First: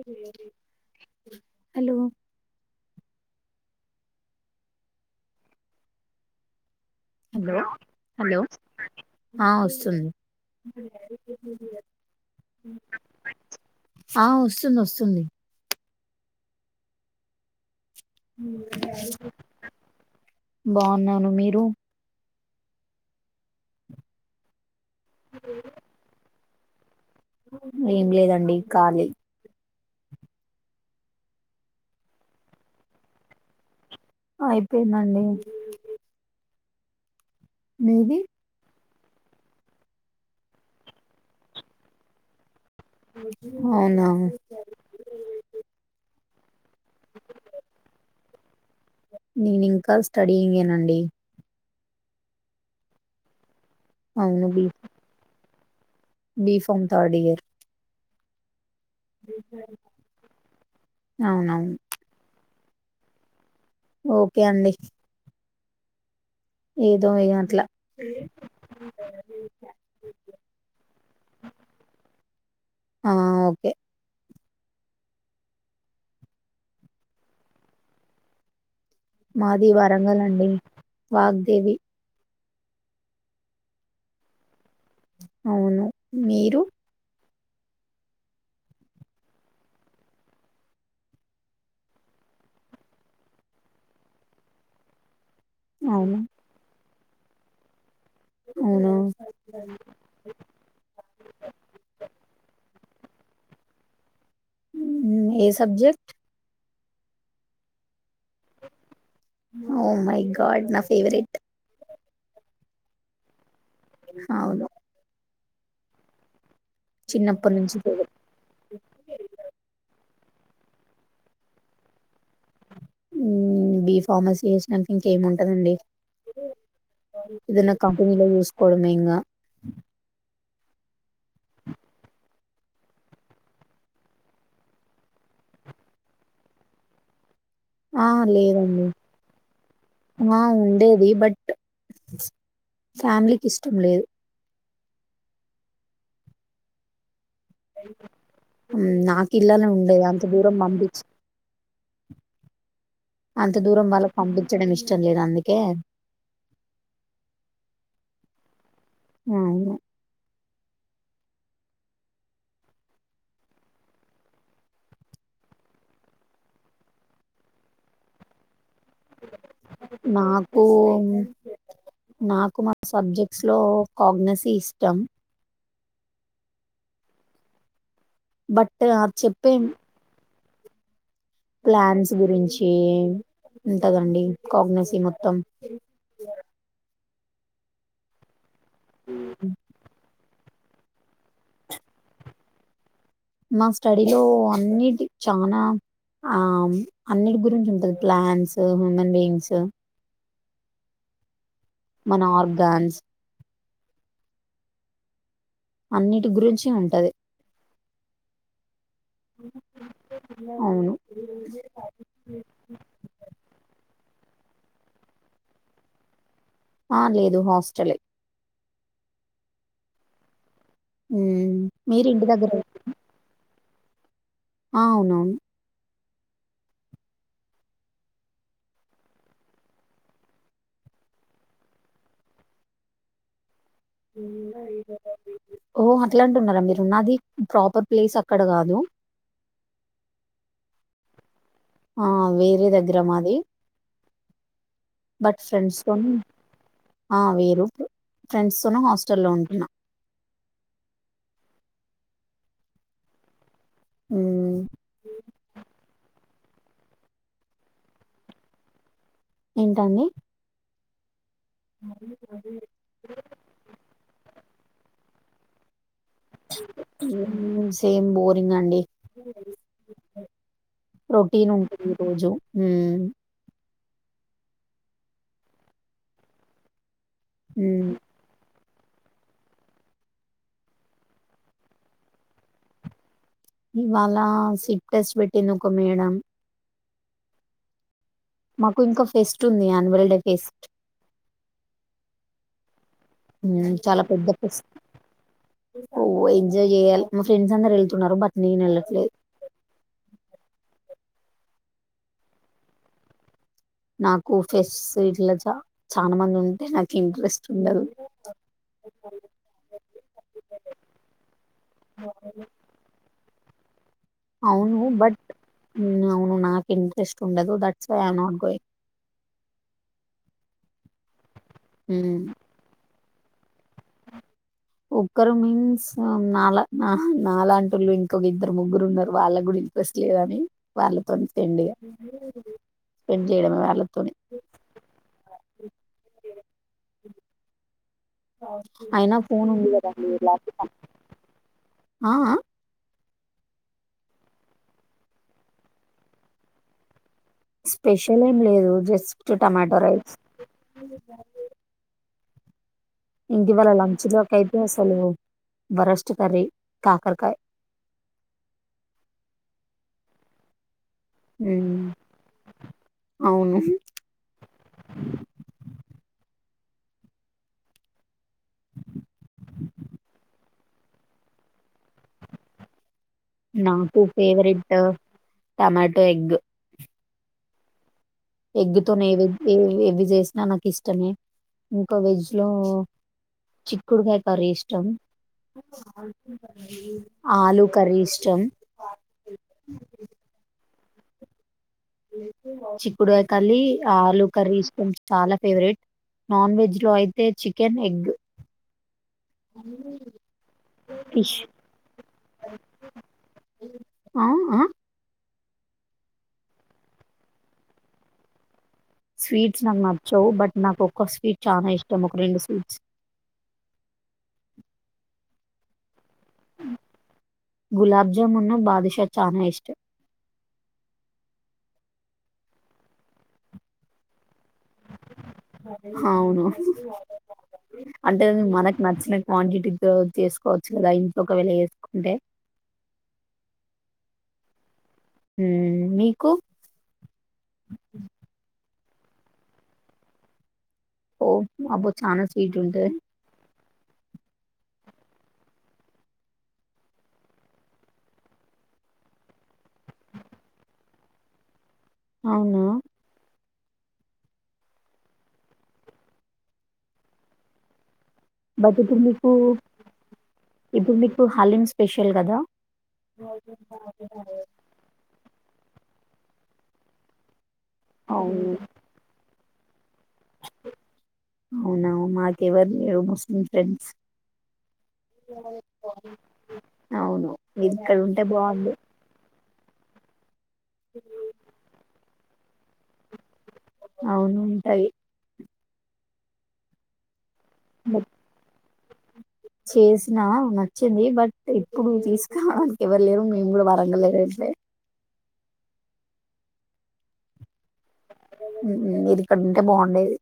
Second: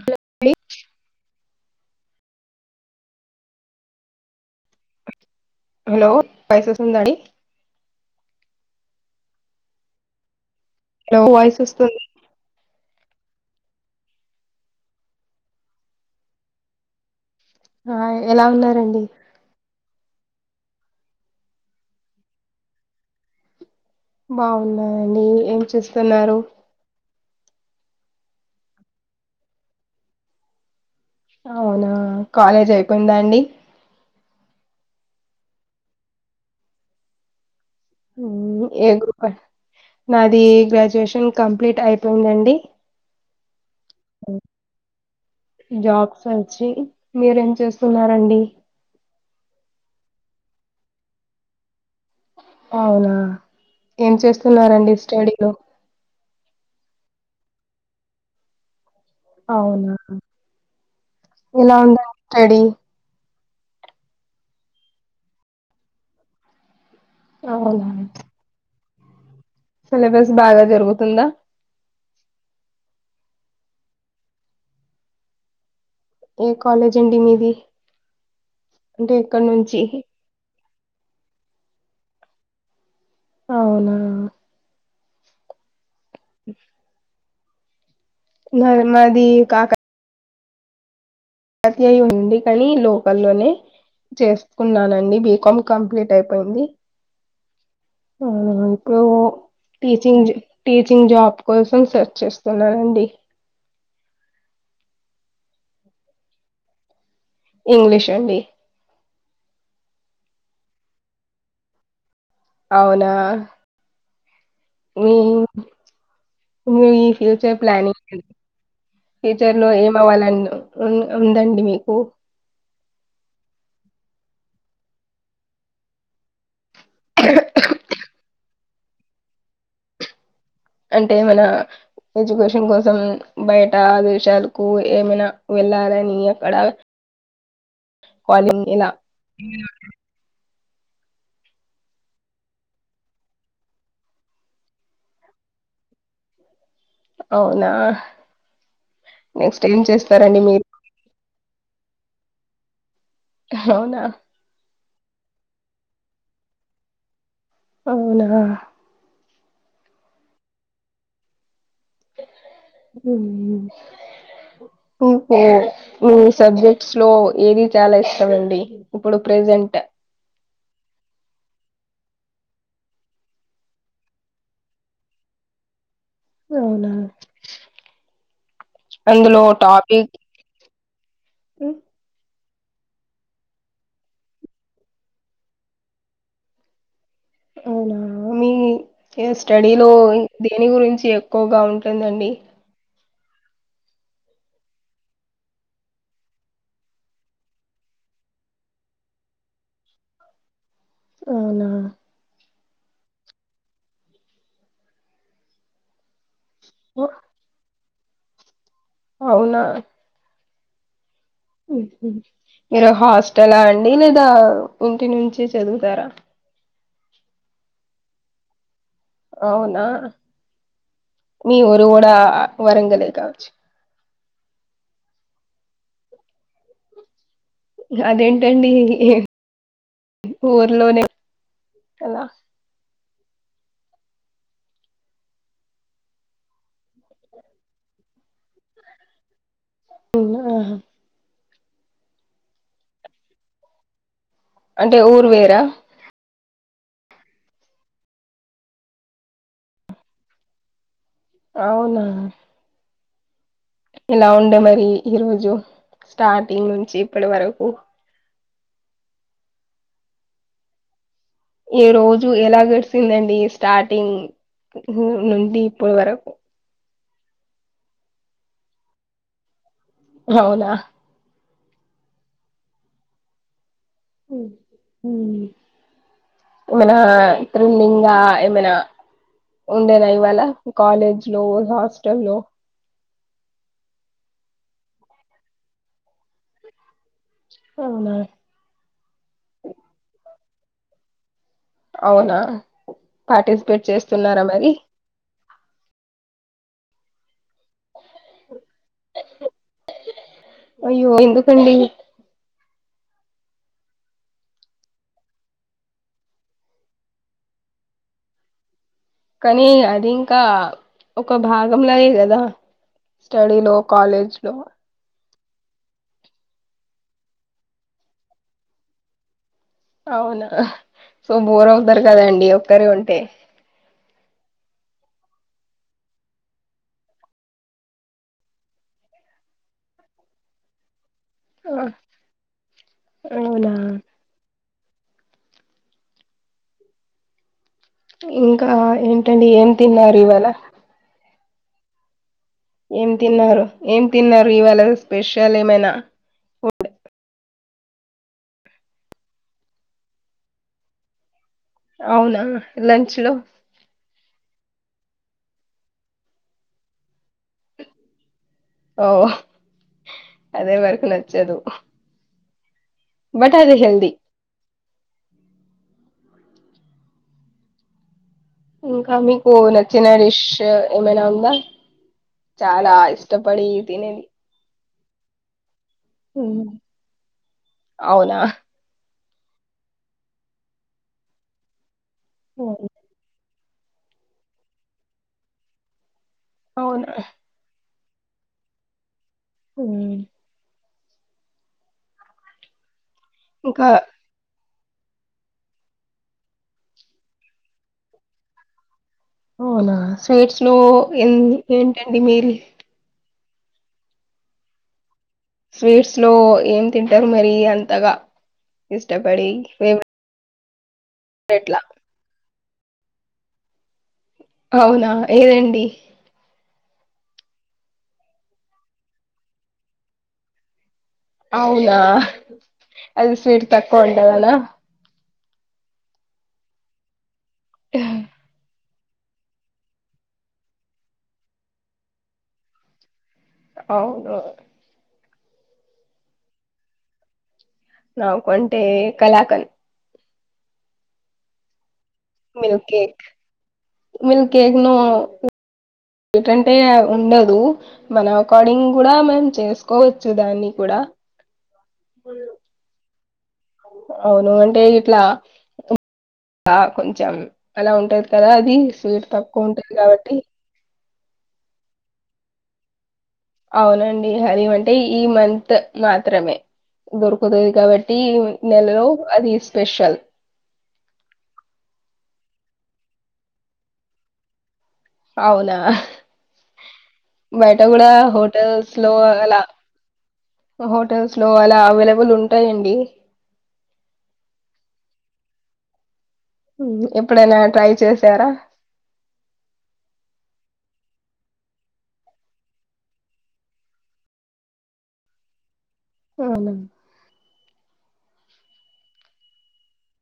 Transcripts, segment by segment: Hello [unintelligible] hello hello voice వస్తుందా అండి hello hello ఆ వస్తుంది [unintelligible] వాయిస్ వస్తుంది ఆ వస్తుంది వస్తుంది ఎలా ఉన్నారండి బాగున్నాను మీరు బాగున్నానండీ ఏం చూస్తున్నారు ఏం లేదండి ఖాళీ అవునా కాలేజ్ అయిపోయిందా అండి అయిపోయిందండి మీది ఏో గ్రూప్ నాది గ్రాడ్యుయేషన్ కంప్లీట్ అయిపోయిందండి అవునా సచ్చి మీరేం చేస్తున్నారండి నేను [unintelligible] అవునా ఏం అవును బి చేస్తున్నారండి స్టడీలు బి ఫమ్ థర్డ్ ఇయర్ అవును అవునవును ఇలా ఉంద స్టడి ఓకే అండి ఏదో ఏ గట్ల అవునా సిలబస్ బాగా జరుగుతుందా ఆ ఓకే ఏ కాలేజ్ అండి మీది అంటే ఎక్కడ మాది నుంచి వరంగల్ండి వాగ్దేవి అవునా అవును మీరు నర్ మాది కాకా తత అయి ఉండి కానీ లోకల్లోనే చేసుకున్నానండి బ కొమ్ కంప్లీట్ అవును అయిపోయింది ఉమ్ అవును టీచింగ్ టీచింగ్ జాబ్ కోసం సెర్చ్ చేస్తున్నారండి ఏ సబ్జెక్ట్ ఇంగ్లిష్ అండి ఓ మై గాడ్ నా ఫేవరెట్ అవునా అవును మీ మీ ఈ చిన్నప్పటి ఫ్యూచర్ నుంచి కూడా ప్లానింగ్ ఫ్యూచర్ లో ఏమ అవ్వాలం ఉందండి మీకు బి ఫార్మసీ చేసినానికి ఇంకేమి ఉంటందండి ఇదిన్న కంపెనీలో చుస్కోడమేంగా అంటే మన ఎడ్యుకేషన్ కోసం బయట దేశాలకు ఏమైనా వెళ్ళాలని అక్కడ ఆ కాలింగ్ లేదండి ఇలా ఆ అదేది బట్ ఫ్యామిలీకి ఇష్టం లేదు అవునా నాకు నెక్స్ట్ ఇలానే ఏం ఉండేది అంత చేస్తారండి మీరు దూరం పంపించ అంత దూరం అవునా వాళ్ళకు పంపించడం ఇష్టం లేదు అందుకే అవునా అవును ఉమ్ ఇ మీ సబ్జెక్ట్స్ లో ఏది చాలా ఇష్టం అండి ఇప్పుడు ప్రెజెంట్ నాకు నాకు మా సబ్జెక్ట్స్ లో కాగ్నసీ ఇష్టం అవునా బట్ అది అందులో చెప్పే టాపిక్ ప్లాన్స్ గురించి ఉంటదండి కాగ్నసి మొత్తం అవునా మీ స్టడీలో దేని గురించి ఎక్కువగా ఉంటుందండి మా స్టడీలో అన్నిటి చనా ఆ అన్నిటి గురించి ఉంటుంది ప్లాంట్స్ హ్యూమన్ బీయింగ్స్ అవునా మన ఆర్గన్స్ అన్నిటి గురించి ఉంటది అవునా అవును మీరు హాస్టలా అండి ఇంటి నుంచి చదువుతారా ఆ లేదు హాస్టలే అవునా మ్మ్ మీ ఊరివాడ మీరు ఇంటి దగ్గరే వరంగలే కావచ్చు ఆ అవునవును అదేంటండి ఊర్లోనే అలా ఉ ఇ ఓ అట్లాంటున్నారా మీరు ఉన్నది ప్రాపర్ ప్లేస్ అక్కడ కాదు ఆహా ఆ వేరే దగ్గర మాది అంటే ఊరు బట్ వేరా ఫ్రెండ్స్ తోని ఆ వేరు ఫ్రెండ్స్ తోన హాస్టల్ లో ఉంటున్నా అవునా ఇలా ఉండే మ్మ్ మరి ఈరోోజు స్టార్టింగ్ నుంచి ఇప్పటి వరకు ఏంటండి ఈ రోజు ఎలా గడిసిందండి స్టార్టింగ్ నుండి ఇప్పడు వరకు సేమ్ బోరింగ్ అండి అవునా ఈ రోజు ఏమనా హ్మ్ త్రిలింగా ఏమనా ఉండేనా ఇవాళ కాలేజ్ లో హాస్టల్ లో ఇవాళ సిప్ టెస్ట్ పెట్టింది మేడం అవునా మాకు ఇంకా ఫెస్ట్ ఉంది యాన్యువల్ డే ఫెస్ట్ అవునా హ్మ్ పార్టిసిపేట్ చేస్తున్నారా మరి ఓ ఎంజా్ చేయాలి ఫ్రెండ్స్ అందరు వెళ్తున్నారు బట్ నేను వెళ్ళట్లేదు అయ్యో ఎందుకడి నాకు ఫెష్ ఇట్లా చ చాలా మంది ఉంటే నాకు ఇంట్రెస్ట్ ఉండదు కానీ అది ఇంకా ఒక భాగంలాయి కదా స్టడీ లో అవును బట్ అవును నాకు ఇంట్రెస్ట్ ఉండదు దట్స్ ఐ అవునా సో బోర్ అవుతారు హ్మ్ కదాండి ఒక్కరే ఉంటే ఒక్కరు మీన్స్ నాలా నాలాంటుళ్ళు ఇంకొక ఇద్దరు ముగ్గురు ఉన్నారు వాళ్ళ గుడి ఇంట్రెస్ట్ లేదని వాళ్ళతోని ఆ, పెండ్గా పెండ్ లేయడమే అవునా వాళ్ళతోని ఇంకా అయినా ఏంటండి ఫోన్ ఏం ఉంది కదండి తిన్నారు ఇవాళ ల్యాప్టాప్ ఆ ఏం తిన్నారు ఏం తిన్నారు ఇవాళ స్పెషల్ ఏమైనా ఫుడ్ స్పెషల్ ఏం లేదు జస్ట్ టమాటో రైస్ అవునా లంచ్ లో ఇంటి వాాల లంచ లోకా సలు బరస్టు కర్రీ కాకరకాయ ఓ అదే మరకు నచ్చదు హ్మ్ బట్ అవును అది హల్ది ఇంకా మీకు నచ్చిన డిష్ ఏమైనా ఉందా చాలా ఇ నాకుూ ఫేవరెట్ టమాటో హ ఎగ్తోనే ఏవి ఏ ఏవి చేసినా నాకు ఇష్టమే ఒక వెజ్ లో ఉమ్, చిక్కుడుకాయ కర్రీ ఇష్టం అవునా ఆలు కర్రీ ఇష్టం ఉమ్, చిక్కుడుగయ కల్లీ ఇంకా ఆలు కర్రీ చాలా ఫేవరెట్ నాన్ వెజ్ లో అయితే చికెన్ ఎగ్ అవునా స్వీట్స్ లో ఫిష్ ఎన్ ఏంటండి మీలి ఆ ఆఁ స్వీట్స్ లో ఏం తింటరు మరి అంతగా ఇష్టపడి స్వీట్స్ నాకు ఏం నచ్చవు బట్ నాకు ఒక్క స్వీట్ చానా ఇష్టం ఒక రెండు స్వీట్ అవునా ఏదండి? గులాబ్ జాముూన్న బాదుషా చానా ఇష్టం అవునా అది స్వీట్ తక్కువ ఉంటదనా! అవును అంటే మనకి నచ్చిన క్వాంటిటీతో చేసుకోవచ్చు కదా ఇంట్ొక వెలు చేేసుకుంటే అవును హ్మ్ఁ మీకు టే కలాకన్ ఓ అబో చాన స్వీట్ మిల్క్ ఉంటది కేక్ మిల్క్ కేక్ నొ టంటే ఉండదు మన అకార్డింగ్ కూడా మనం చేసుకోవచ్చు దాన్ని కూడ ఆ అవునా అవును అంటే ఇట్లా కొంచెం అలా ఉంటది కదా అది బట్ ఇప్పుడు స్వీట్ తక్కువ ఉంటది కాబట్టి పుడు హలీం స్పెషల్ కదా! అవునండి హలీం అంటే ఈ మంత్ మాత్రమే దొరుకు తది కాబట్టి అవును నెలలో అది స్పెషల్. అవునా మాకెవరు లేరు ముస్లిం ఫ్రెండ్స్. అవునా అవును మీరు బయట ఇక్కడ కూడా ఉంటే బాగుండు హోటల్స్ లో అలా హోటల్స్ లో అలా అవైలబుల్ ఉం అవును ఉంటయి ఎప్పుడైనా ట్రై చేశారా? చేసినా నచ్చింది బట్ ఇప్పుడు తీసుకోవడానికి ఎవరు లేరు, మేము కూడా వరంగల్లో లేం అ అవునా మీరు ఇక్కడుంటే బాగుండేది.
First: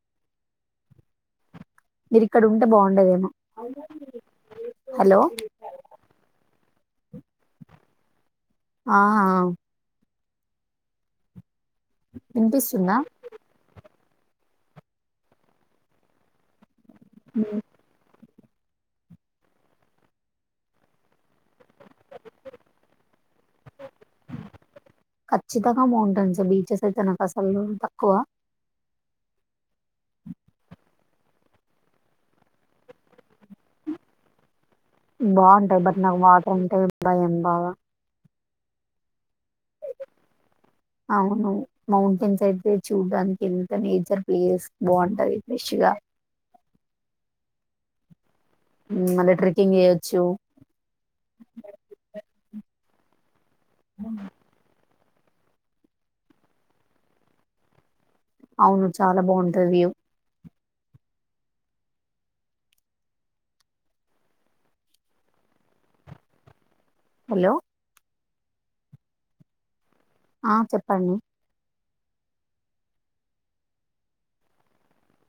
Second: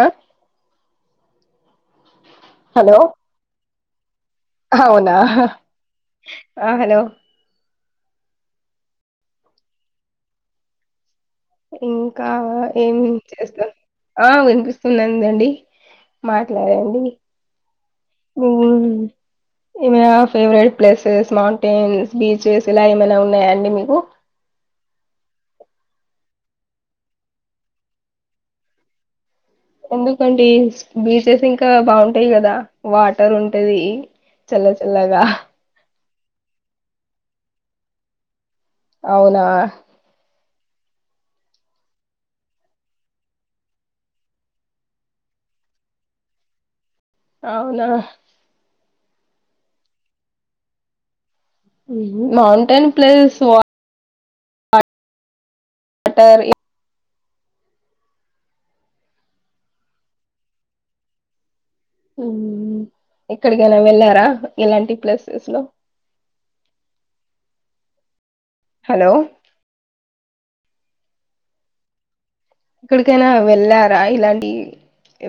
ఆ మీరు ఇక్కడ ఉంటే హలో! బాగుండెదేమో. అవునా ఆ హలో ఆ ఆ ఇంకా ఏం వినిపిస్తుందా చేస్తు ఆ వినిపిస్తున్నందండి మాట్లాడం మ్ మ్మ్ ఏమైనా ఫేవరెట్ ప్లేసెస్ మౌంటైన్స్ బీచెస్ ఇలా ఏమైనా ఉన్నాయా అండి మీకు? ఖచ్చితంగా మౌంటైన్స్ బీచెస్ అయితే నాకు అసలు తక్కువ. ఎందుకండీ బీచెస్ ఇంకా బాగుంటాయి కదా, వాటర్ ఉంటది. చల్ల చల్లగా బావుంటాయి. బట్ నాకు వాటర్ అంటే భయం బాగా. అవునా అవును మౌంటైన్స్ అయితే చూడడానికి ఎంత నేచర్ ప్లేస్ బాగుంటది ఫ్రెష్ గా. అవునా మళ్ళీ ట్రెక్కింగ్ చేయ్యొచ్చు మౌంటైన్ ప్లేస్ వచ్ బటర్ ఇ అవును చాలా బాగుంటది ఎక్కడికైనా వెళ్ళారా ఎలాంటి ప్లేసెస్ లో హలో హలో ఆ చెప్పండి ఇక్కడికైనా వెళ్ళారా ఇలాంటి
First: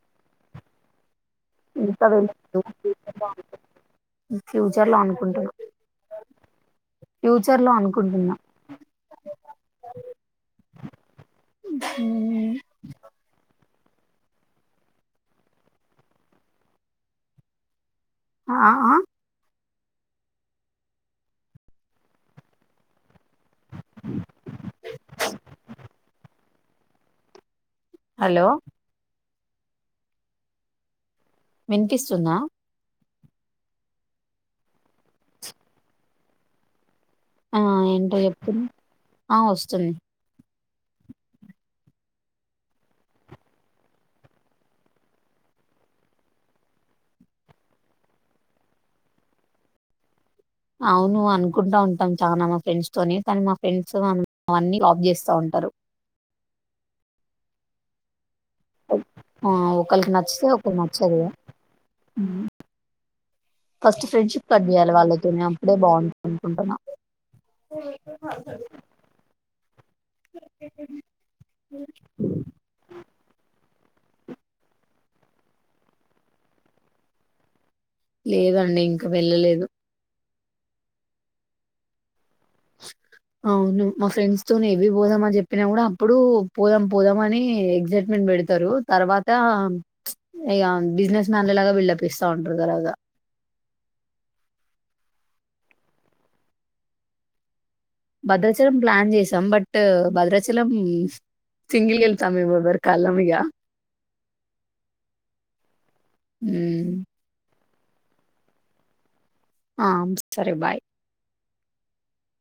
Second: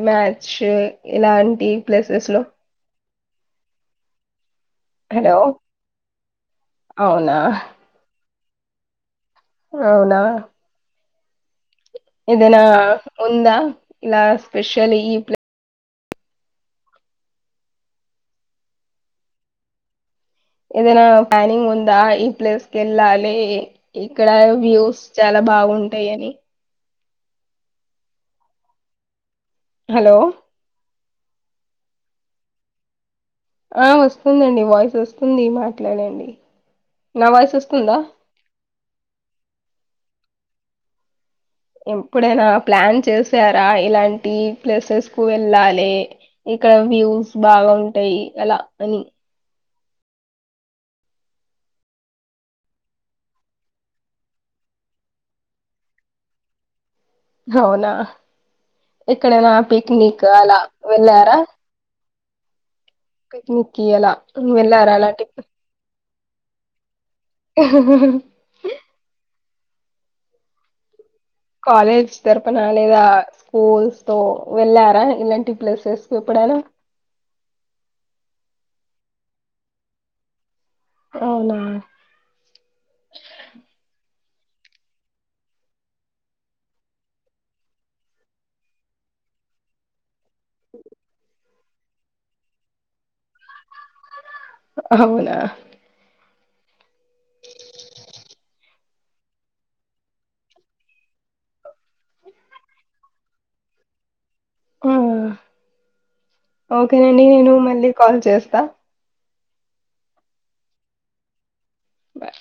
మ్యాచు ఎలాంటి ఇంకా ప్లేసెస్ లో వెళ్ళలేదు. ఫ్యూచర్లో హలో అనుకుంటాం అవునా ఫ్యూచర్ లో అనుకుంటున్నా అవునా హ్మ్. ఇదనా ఉందా ఇలా స్పెషలీ ఈ ప్లే ఆ ఏదనా పనింగ్ ఉందా ఈ ప్లేస్ క ఎల్ అే ఇక్కడ వ్యూస్ చాలా బాగుంటాయి అని హలో హలో వినిపిస్తుందా ఆ వస్తుందండి వాయిస్ వస్తుంది మాట్లాడండి నా వయసు ఆ! వస్తుందా ఏంటో చెప్తున్నా. ఆ వస్తుంది ఎప్పుడైనా ప్లాన్ చేసారా ఇలాంటి ప్లేసెస్ కు వెళ్ళాలి ఇక్కడ వ్యూస్ బాగా ఉంటాయి అలా అని అవును అనుకుంటా ఉంటాం చాలనా మా ఫ్రెండ్స్ తోనే కానీ మా ఫ్రెండ్స్ అవన్నీ ఆప్ చేస్తా ఉంటాం సరు అవునా ఆ ఎక్కడైనా ఒకరికి పిక్నిక్ నచ్చితే అలా ఒకరికి నచ్చదు వెళ్ళారా పిక్నిక్ కి ఫస్ట్ అలా ఫ్రెండ్షిప్ కట్యాలి వెళ్ళారా అలాంటి వాళ్ళతోనే అప్పుడే బాగుంటంది అనుకుంటున్నా కాలజ్ దర్పణాలిద స్కూల్స్ వెళ్ళారా ఇలాంటి ప్లేసెస్ కు ఎప్పుడైనా లేదండి ఇంకా వెళ్ళలేదు అవునా అవును మా ఫ్రెండ్స్ వ ఎవి పోదాం అని చెప్పినా కూడా అప్పుడు పోదాం పోదాం అని ఎక్సైట్మెంట్ పెడతారు తర్వాత ఇక బిజినెస్ మ్యాన్లలాగా బిల్డ్ప్ ఇస్తా ఉంటారు కర్వాదా అవునా బద్రచర ప్లాన్ చేసాం బట్ భద్రాచలం సిింగిల్కి వెళ్తాము మేము ఎవరి కళ్ళం ఇక ఓకేనండి నేను మళ్ళీ కాల్ చేస్తా ఆ సరే బాయ్ బయ